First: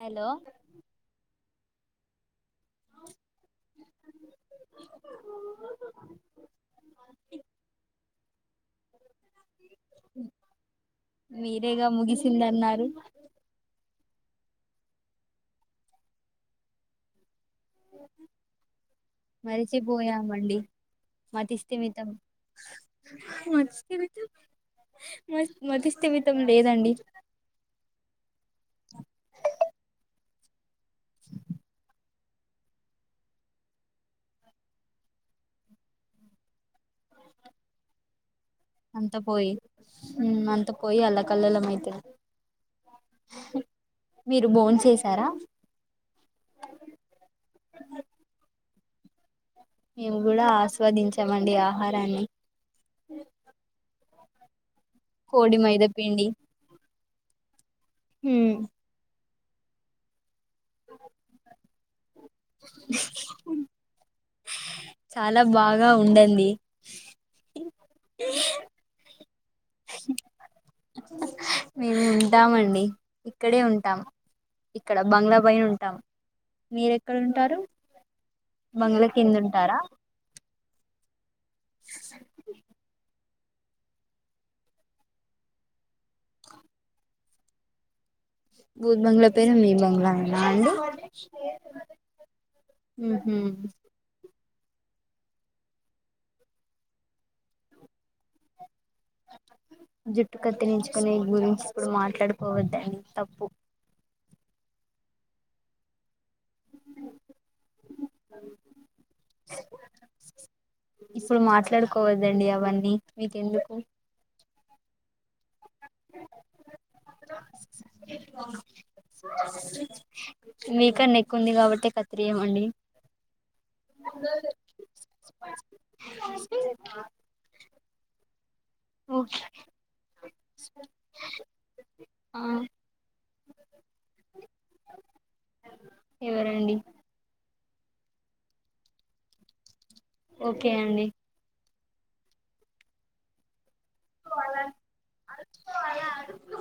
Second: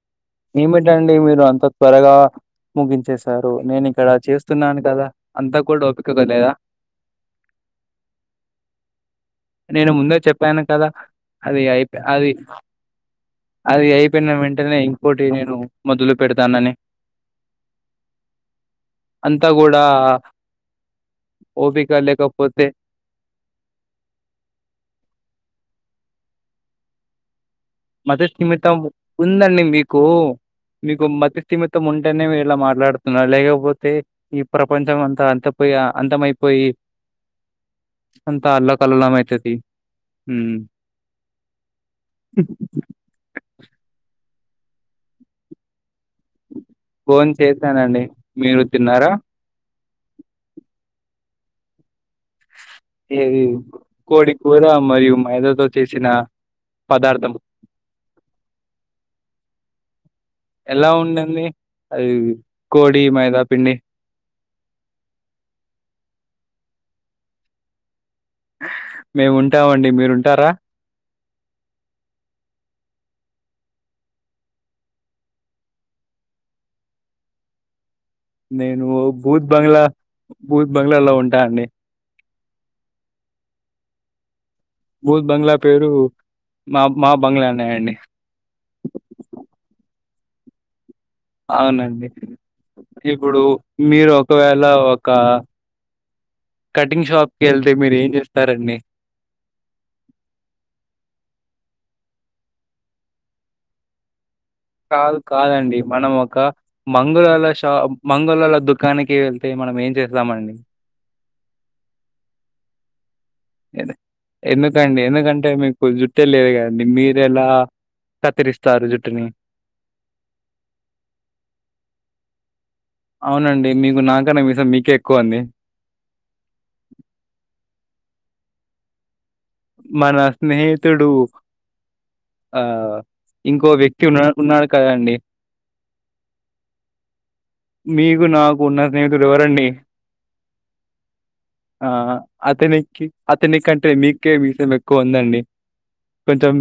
Hello ఏమిటండి మీరు అంత త్వరగా ముగించేసారు నేను ఇక్కడ చేస్తున్నాను కదా అంతా కూడా ఓపికగా లేదా ఇ నేను ముందే చెప్పాను కదా అది మీరేగా ఐపే అది ముగిసిందన్నారు అది అయిపోయిన వెంటనే ఇంకోటి నేను మొదులు పెడుతానని అంతా కూడా మరిచిపోయామండి ఓపిక లేకపోతే మస్వితం మ మతిస్థిమితం లేదండి మతిస్థిమితం ఉందండి మీకు మీకు మతిస్థిమితం ఉంట్ ఉంటేనే మీరు ఇలా మాట్లాడుతున్నా లేకపోతే ఈ ప్రపంచం అంతా అంత పోయి అంతమైపోయి అంత అల్ల అంత పోయి అంత పోయి అల్లా కల్లోలం అయితా ఇ [inaudible] మీరు బోన్ చేసారా? బోన్ చేసానండి మీరు తిన్నారా? మేము కూడా ఆస్వాదించామండి ఆహారాన్ని ఏది కోడి కూర మరియు కోడి మైదాతో చేసిన మైదపిండి పదార్థం హు ఎలా ఉందండి అది కోడి, మైదాపిండి చాలా బాగా ఉండంది మేము ఉంటా మండి మీరు ఉంటారా? మేము ఉంటామండి ఇక్కడే ఉంటాం ఇక్కడ బంగ్లా పైన ఉంటాం మీరు ఎక్కడుంటారు? నేను బూత్ బంగ్లా బూత్ బంగ్లాలో ఉంటా అండి బూత్ బంగ్లా పేరు మా మా బంగ్లానే అండి భూత్ బంగ్లా పేరు మీ బంగ్లా యేనా అండి అవునండి ఉహు ఇప్పుడు మీరు ఒక్ ఒకవేళ ఒక కటింగ్ షాప్ కి వెళ్తే మీరు ఏం చేస్తారండి? [unintelligible] ని జుట్టు కత్తిరించుకుని గురించి ఇప్పుడు మాట్లాడుకోవద్దండి తప్పు కాదు కాదండి మనం ఒక మంగళోల షా మంగళోల దుకానికి వెళ్తే మనం ఏం చేస్తామండి? ఇప్పుడు మాట్లాడుకోవదండి అవన్నీ మీకెందుకు ఎన్- ఎందుకండి ఎందుకంటే మీకు జుట్టే లేదు కదండి మీర ఎలా కత్తిరిస్తారు జుట్టుని [inaudible] మీకన్నా ఎక్కువ ఉంది కాబట్టి కత్రీయమండి అవునండి మీకు నాకన్నా మీసం మీకే ఎక్కువ అండి [inaudible] ఓ మన స్నేహితుడు ఆ ఇంకో వ్యక్తి ఉన్నా ఉన్నాడు కదండి ఎవరండి మీకు నాకు ఉన్న స్నేహితుడు ఎవరండి ఓకే అండి ఆ అతనికి అతని కంటే మీకు కే మీసం ఎక్కువ ఉందండి కొంచెం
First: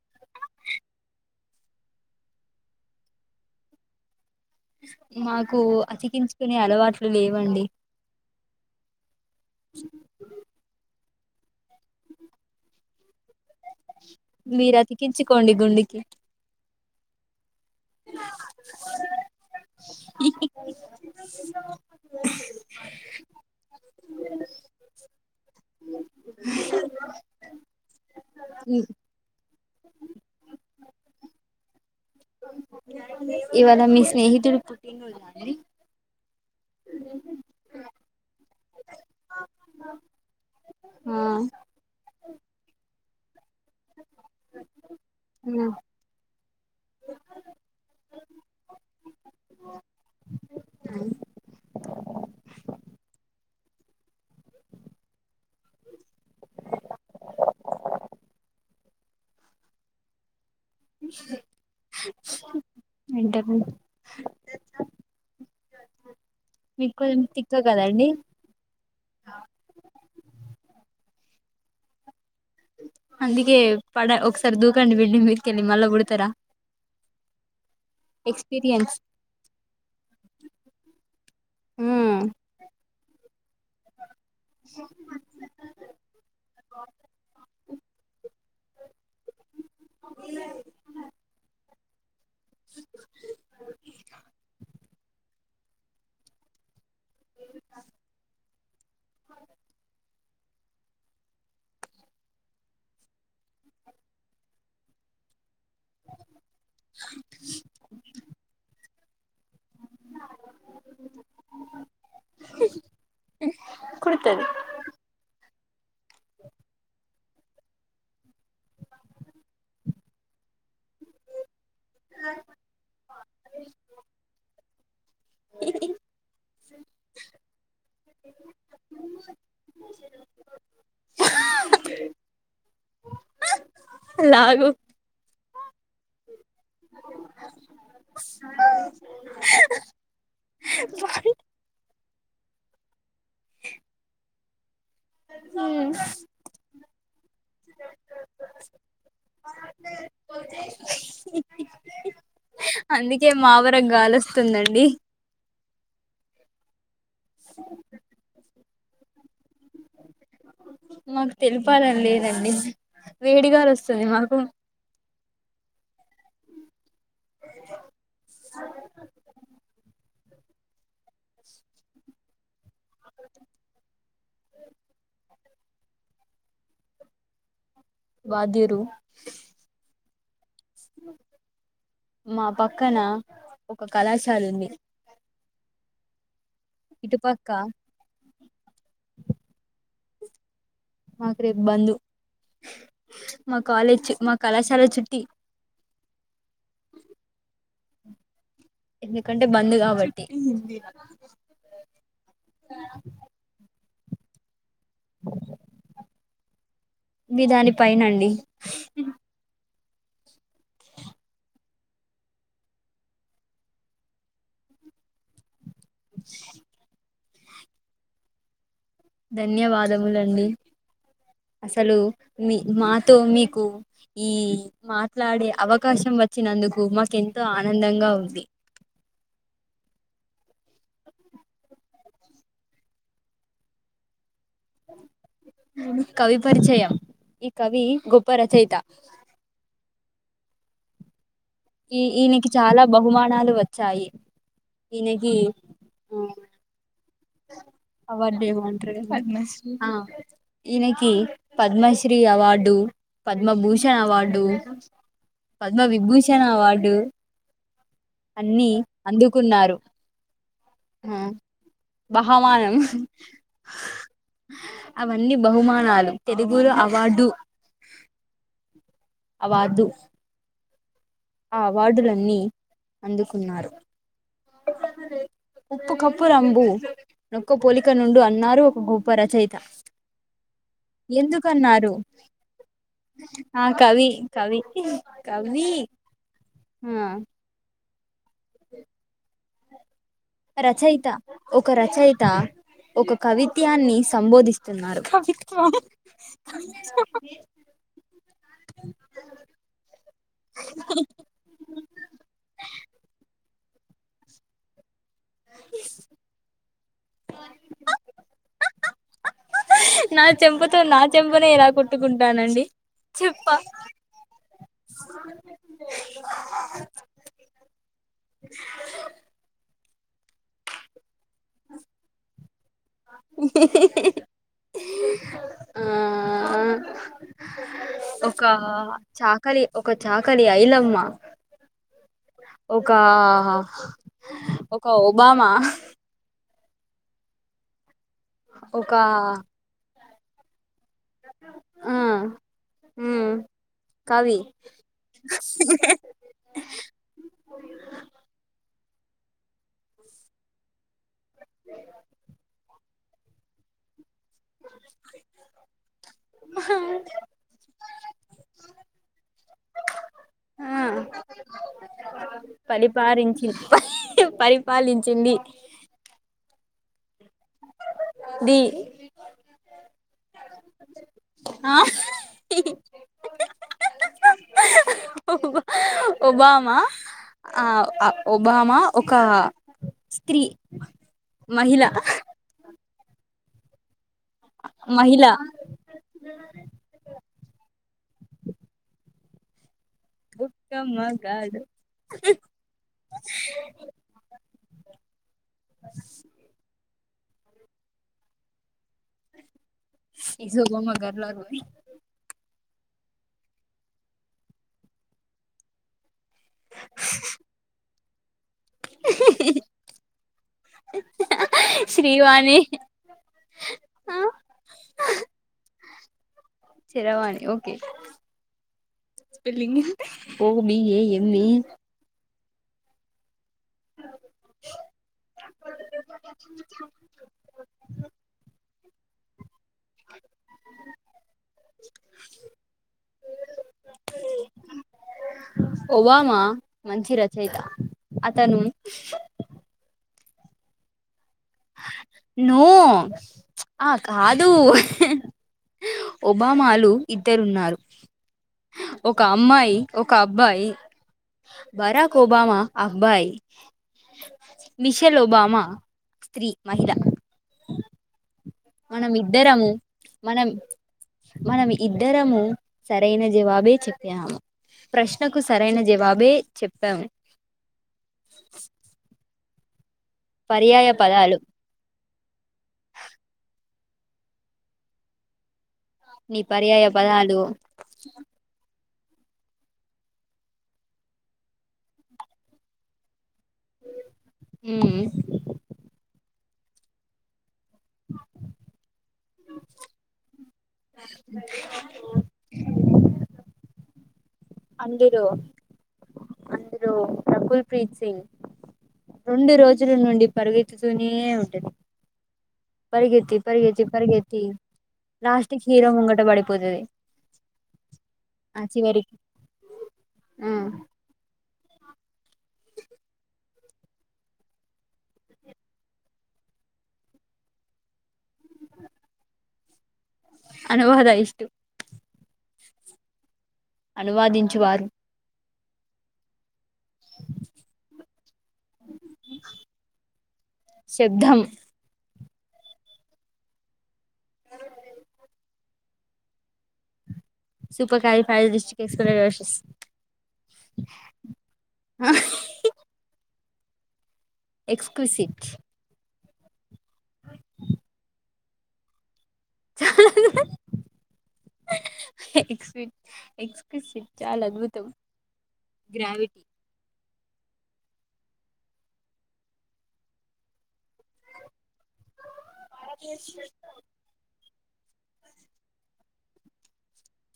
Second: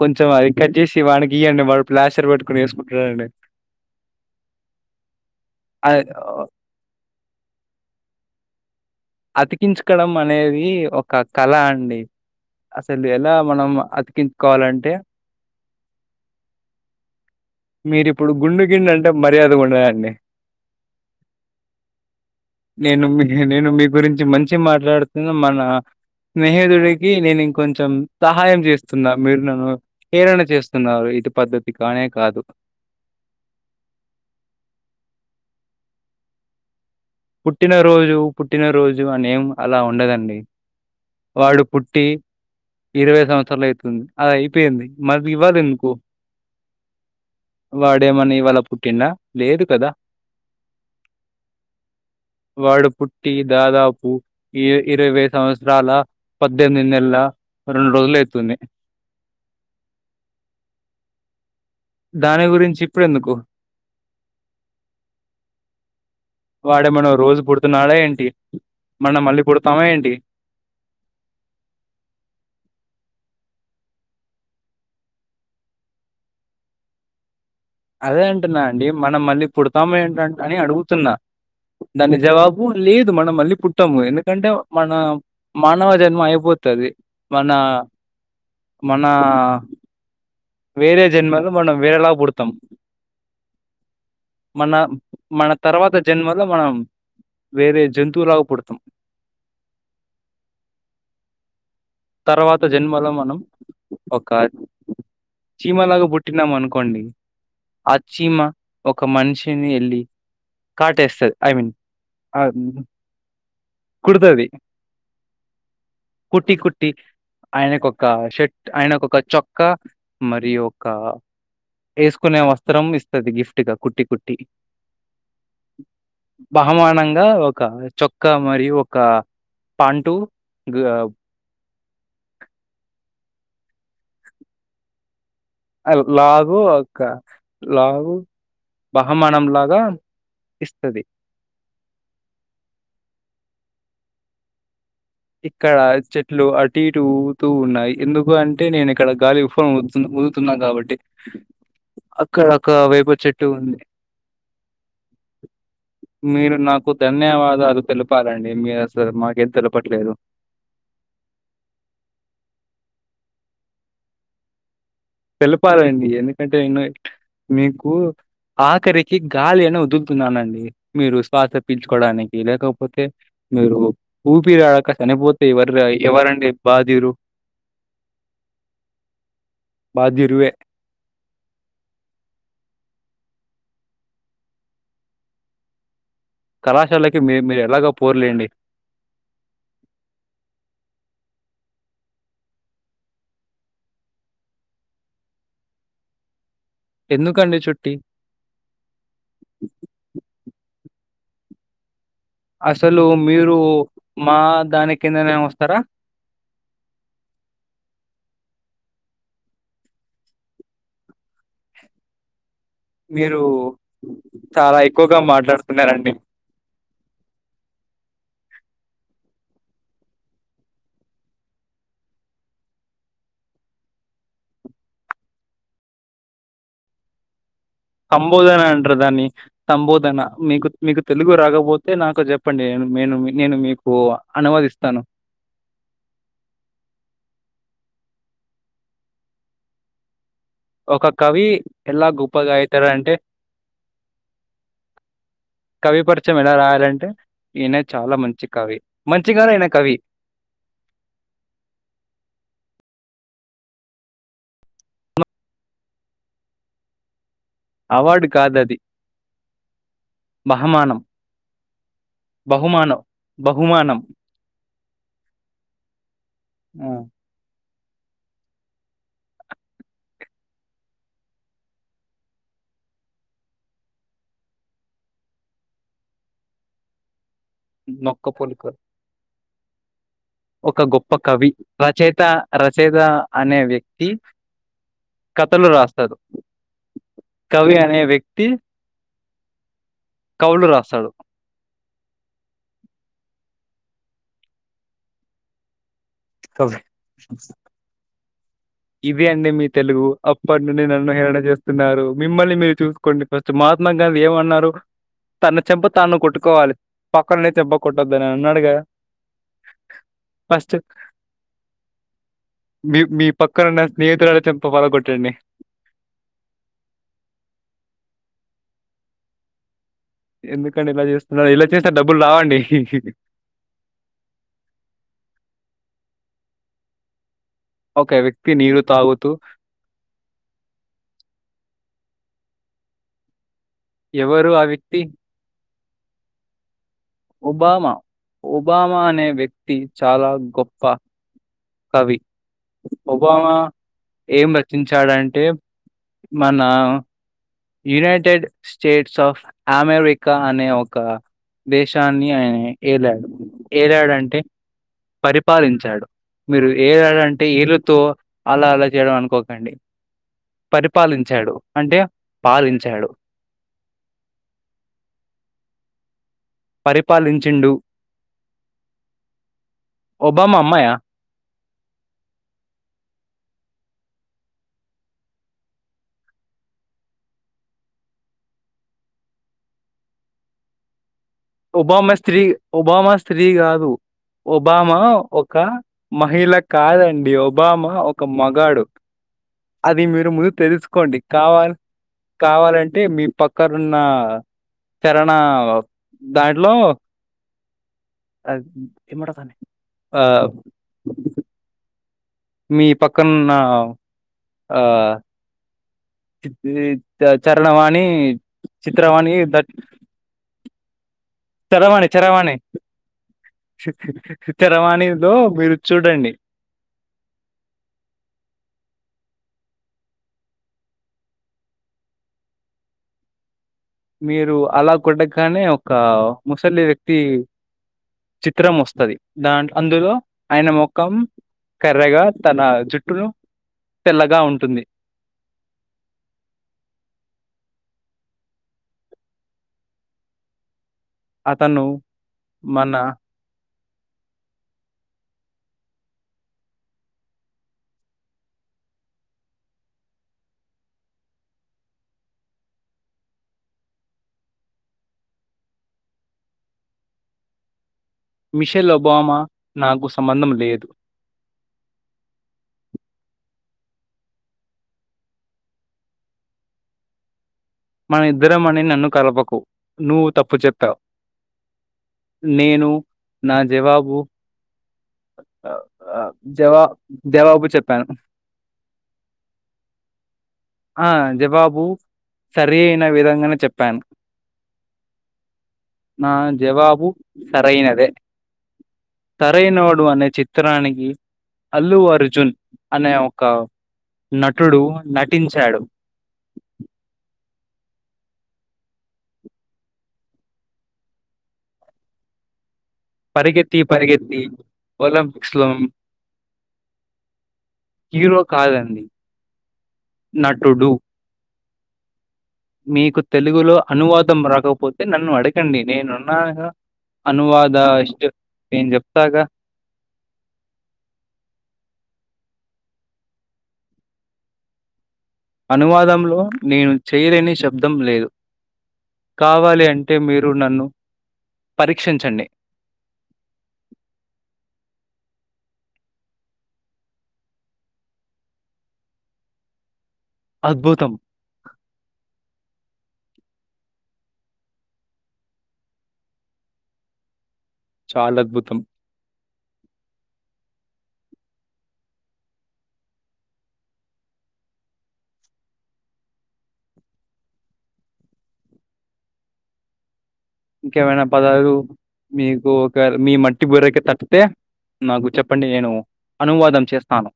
కొ చం అది కట్ చేసి వాడికి ఇయ్యండి వాడు ప్లాస్టర్ పెట్టుకుని వేసుకుంటాడండి మాకు ఆహ్, అతికించుకునే అలవాట్లు లేవండి అతికించుకోవడం అనేది ఒక కళ అండి అసలు ఎలా మనం మీరు అతికించుకోవాలంటే అతికించుకోండి గుండు కి మీరిప్పుడు గుండు గిండు అంటే మర్యాదగ ఉండదండి ఎ [inaudible] ఓ [inaudible] నేను మీ నేను మీ గురించి మంచిగ మాట్లాడుతున్న మన స్నేహితుడికి నేను ఇంకొంచెం సహాయం చేస్తున్న మీరు నన్ను హేలన చేస్తున్నారు ఇది పద్ధతి కానే కాదు ఇవాళ మీ స్నేహితుడు పుట్టినరోజ అండి పుట్టిన రోజు పుట్టిన రోజు అనిం అలా ఉండదండి ఆ వాడు పుట్టి ఇరవై సంవత్సరాలు అయితే ది అది అయిపోయింది మరి ఇవ్వాల ఎందుకు వాడేమన ఇవాళ పుట్టిండ లేదు కదా వాడు పుట్టి దాదాపు ఇరవై సంవత్సరం రాల పద్దెనిమిది నెల్ల రెండు రోజులు అయితుంది దాని గురించి ఇప్పుడెందుకు? ఏంటి అది వాడేమన రోజు పుడుతున్నాడ కదండి ఏంటి మనం మళ్ళీ పుడతామ ఏంటి అందుకే పడ ఒకసారి దూకండి మిడ్డీ మిట్కెలి మళ్ళ పుడతారా అదే అంటునా అండి ఎక్స్పీరియన్స్ మనం మళ్ళీ పుడతామ ఏంటంట అని అడుగుతున్నా దాని జవాబు లేదు మనం మళ్ళీ పుట్టము ఎందుకంటే మన మానవ జన్మ అయిపోతది మన మన వేరే జన్మలో మనం వేరేలాగా పుడతాం మన మన తర్వాత జన్మలో మనం వేరే జంతువులాగా పుడతాం తర్వాత జన్మలో మనం ఒక చీమ లాగా పుట్టినాం అనుకోండి ఆ చీమ ఒక మనిషిని వెళ్ళి కాటేస్తది ఐ మీన్ కుడుతది కుట్టి కుట్టి ఆయనకి ఒక షర్ట్ ఆయనకి ఒక చొక్క మరియు ఒక ఎసుకునే వస్త్రం ఇస్తది గిఫ్ట్గా కుట్టి కుట్టి బహుమానంగా ఒక చొక్క మరియు ఒక పాన్ంటూ గా లాగు అ లాగుూ ఆగ్ ఇగ లాగు బహుమానం లాగా ఇస్తది ఇక్కడ చెట్లు అటు ఇటుతూ ఉన్నాయి ఎందుకు అంటే నేను ఇక్కడ గాలి ఉఫనీ ఊదుతున్న ఉ తున్నా కాబట్టి అక్కడ ఒక వేప అందుకే చెట్టు ఉంది. మావరకు గాలిొస్తుందండి మీరు నాకు ధన్యవాదాలు తెలపాలండి మీరు అసలు మాకేం తెలప్ పట్లేదు మాకు తెలిపాలని లేదండి వేడిగాలు వస్తుంది మాకు తెలపాలండి ఎందుకంటే న మీకు ఆఖరికి గాలి అనా ఓదు తున్నానండి మీరు శ్వాస పిల్చుకోవడానికి లేక పోతే మీరు ఊపిరా ఆడక చనిపోతే ఎవరుది ఎవరండి బాదిలు వాద్యురు బాధ్యురుయే మా పక్కన ఒక కళాశాల ఉంది కళాశాలకి మీ ఇటుపక్క మీరు ఎలాగో పోర్లేండి మాక రేపు బందు మా కాలేజ్ మా కళాశాల చుట్టి ఎందుకండి చుట్టి ఎందుకంటే బంద్ కాబట్టి అసలు మీరు మా దాని కిందనే వస్తారా మీదాని పైనండి మీరు చాలా ఎక్కువగా మాట్లాడుతున్నారండి ధన్యవాదములండి అసలు మీ మాతో మీకు ఈ మాట్లాడే అవకాశం వచ్చినందుకు మాకె తో ఆనందంగా ఉంది సంబోదనంటదాన్ని సంబోధన మీకు మీకు తెలుగు రాకపోతే నాకు చెప్పండి న నేను నేను మీకు అనువాదిస్తాను కవి పరిచయం ఈ కవి గొప్ప రచయిత ఒక కవి ఈ ఎలా ఈనకి గొప్పగా చాలా అయితాడు అంటే బహుమానాలు వచ్చాయి ఈనకి కవి పరిచయం ఎలా రాయాలంటే ఈయన చాలా మంచి అవార్డ్నేమో కవి. అంటారు కదా మంచిగానే ఈయన ఆ కవి. ఈయనకి Padma Shri award Padma Bhushan award Padma Vibhushan award award అన్ని కాదది. అందుకున్నారు బహమానం. ఆ బహామానం బహుమానం. బహుమానం. బహుమానం. అవన్నీ బహుమానాలు తెలుగులో ఆ! అవార్డు అవదు ఆ అవార్డులన్నీ అందుకున్నారు. ఉప్పు కప్పు రంబు నొక్క పోలిక నుండు నొక్క అన్నారు పలుకు. ఒక గొప్పు. గొప్ప రచయిత ఒక గొప్ప కవి ఎందుకన్నారు రచయిత రచయిత అనే ఆ వ్యక్తి. కవి కవి కథలు కవి రాస్తారు. ఆ కవి అనే వ్యక్తి. కవులు రచయిత. రాస్తాడు. ఒక రచయిత ఒక కవిత్యాన్ని సంబోధిస్తున్నారు. కవి ఇదే అండి మీ తెలుగు అప్పటి నుండి నన్ను హేరళన హేళన చేస్తున్నారు మిమ్మల్ని మీరు చూసుకోండి ఫస్ట్ మహాత్మా గాంధీ ఏమన్నారు. తన చెంప తను కొట్టుకోవాలి పక్కననే చెంప కొట్టొద్దని అన్నాడుగా. నా చెంపతో నా చెంపనే ఎలా కొట్టుకుంటానండి చెప్ప. నా స్నేహితురల చంప పగలగొట్టండి ఎందుకండి ఇలా చేస్తున్నారు ఇలా చేస్తే డబ్బులు రావండి. ఇ ఇ ఇ ఆ ఒక వ్యక్తి నీరు తాగుతూ చాకలి. ఒక చాకలి ఐలమ్మ ఒక. ఎవరు ఆ ఒక వ్యక్తి ఒబామా. ఒబామా ఒక ఒబామా అనే వ్యక్తి చాలా గొప్ప. ఆ కవి ఉమ్ ఒబామా కవి ఏం రచించాడంటే. మన యునైటెడ్ స్టేట్స్ ఆఫ్. అమెరికా అనే ఒక దేశాన్ని ఆయన ఏలాడు ఏలాడంటే. పరిపాలించాడు. మీరు ఏడంటే ఏళ్లతో అలా అలా చేయడం అనుకోకండి. ఆ పరిపాలించాడు అంటే. పాలించాడు. పరిపాలించి ప పరిపాలించింది. పరిపాలించిండు. ది ఒబామా అమ్మాయా? ఆ. బ ఒబామా ఆ ఒబామా ఒక స్త్రీ. మహిళ ఒబామా స్త్రీ ఒబామా స్త్రీ కాదు ఒబామా మహిళ ఒక మహిళ కాదండి ఒబామా ఒక మగాడు అది మీరు ముందు ఒక్క తెలుసుకోండి మగాడు కావాలి కావాలంటే మీ పక్కనున్న చరణ దాంట్లో ఎ మాట తానే ఇ ఒబామా గర్ల్ అని ఉంది మీ పక్కన్న ఆ చి చ చణవాణి చిత్రవాణి దట్ ఉ హు చరవాణి చరవాణి ఆ చరవాణిలో మీరు చూడండి శరవాణి ఓకే స్పెల్లింగ్ పో మీయ ఎన్ని మీరు అలా కొట్టగానే ఒక ముసలి వ్యక్తి చి చిత్రం వస్తది దా అందులో ఆయన మొఖం కర్రగా తన జుట్టును తెల్లగా ఉంటుంది ఒబమా మంచి రచయిత అతను అతను ను మన ఆ కాదు ఒబామాలు ఇద్దరు ఉన్నారు ఒక అమ్మాయి ఒక అబ్బాయి బరాక్ ఓబామా అబ్బాయి మిషెల్ ఓబమా స్త్రీ మహిళ మిషెల్ మనం ఒబామా ఇద్దరము నాకు మనం సంబంధం లేదు మనం ఇద్దరము సరైన జవాబే చెప్పాము ప్రశ్నకు సరైన జవాబే చెప్పాము మన ఇద్దరం అని నన్ను కలపకు నువ్వు తప్పు పర్యాయ చెప్పావు పదాలు నేను నా జవాబు నీ జవా పర్యాయ పదాలు జవాబు చెప్పాను ఆ జవాబు సరి అయిన విధంగానే చెప్పాను. ఉమ్ నా జవాబు సరైన తరైనోడు అనే చిత్రనికి అల్లు అర్జున్ అనే ఒక నటుడు నటించాడు హీరో రకుల్ ప్రీత్ సింగ్ రెండు రోజుల నుండి పరుగెత్తుతూనే ఉంటది పరిగెత్తి పరిగెత్తి పరిగెత్తి ఒలింపిక్స్ లాస్ట్క్ లో హీరో ముంగట పడిపోతది హీరో ఆ కాదండి చివరికి ఆ నటుడు మీకు తెలుగులో అనువాదం రాకపోతే నన్ను అడగండి నేనున్నాగా అనువద ఇష్ట నేన్ చెప్తాగ అనువాద ఇష్ టు అనువాదించు వారు అనువాదంలో నేను చేయలేని శబ్దం లేదు కావాలి అంటే మీరు నన్ను శబ్దం పరీక్షించండి సూపర్ కాలిఫైడ్ రిషికేశారా అద్భుతం ఆ ఎక్స్క్లూసివ్ అ చాలా అద్భుతం చాల ఎక్క్సివ్ చాలా అద్భుతం గ్రావి ఇంకేమైనా పదాలు మీకు ఒక మీ మట్టి బురకి తట్తే నాకు చెప్పండి నేను అనువాదం చేస్తాను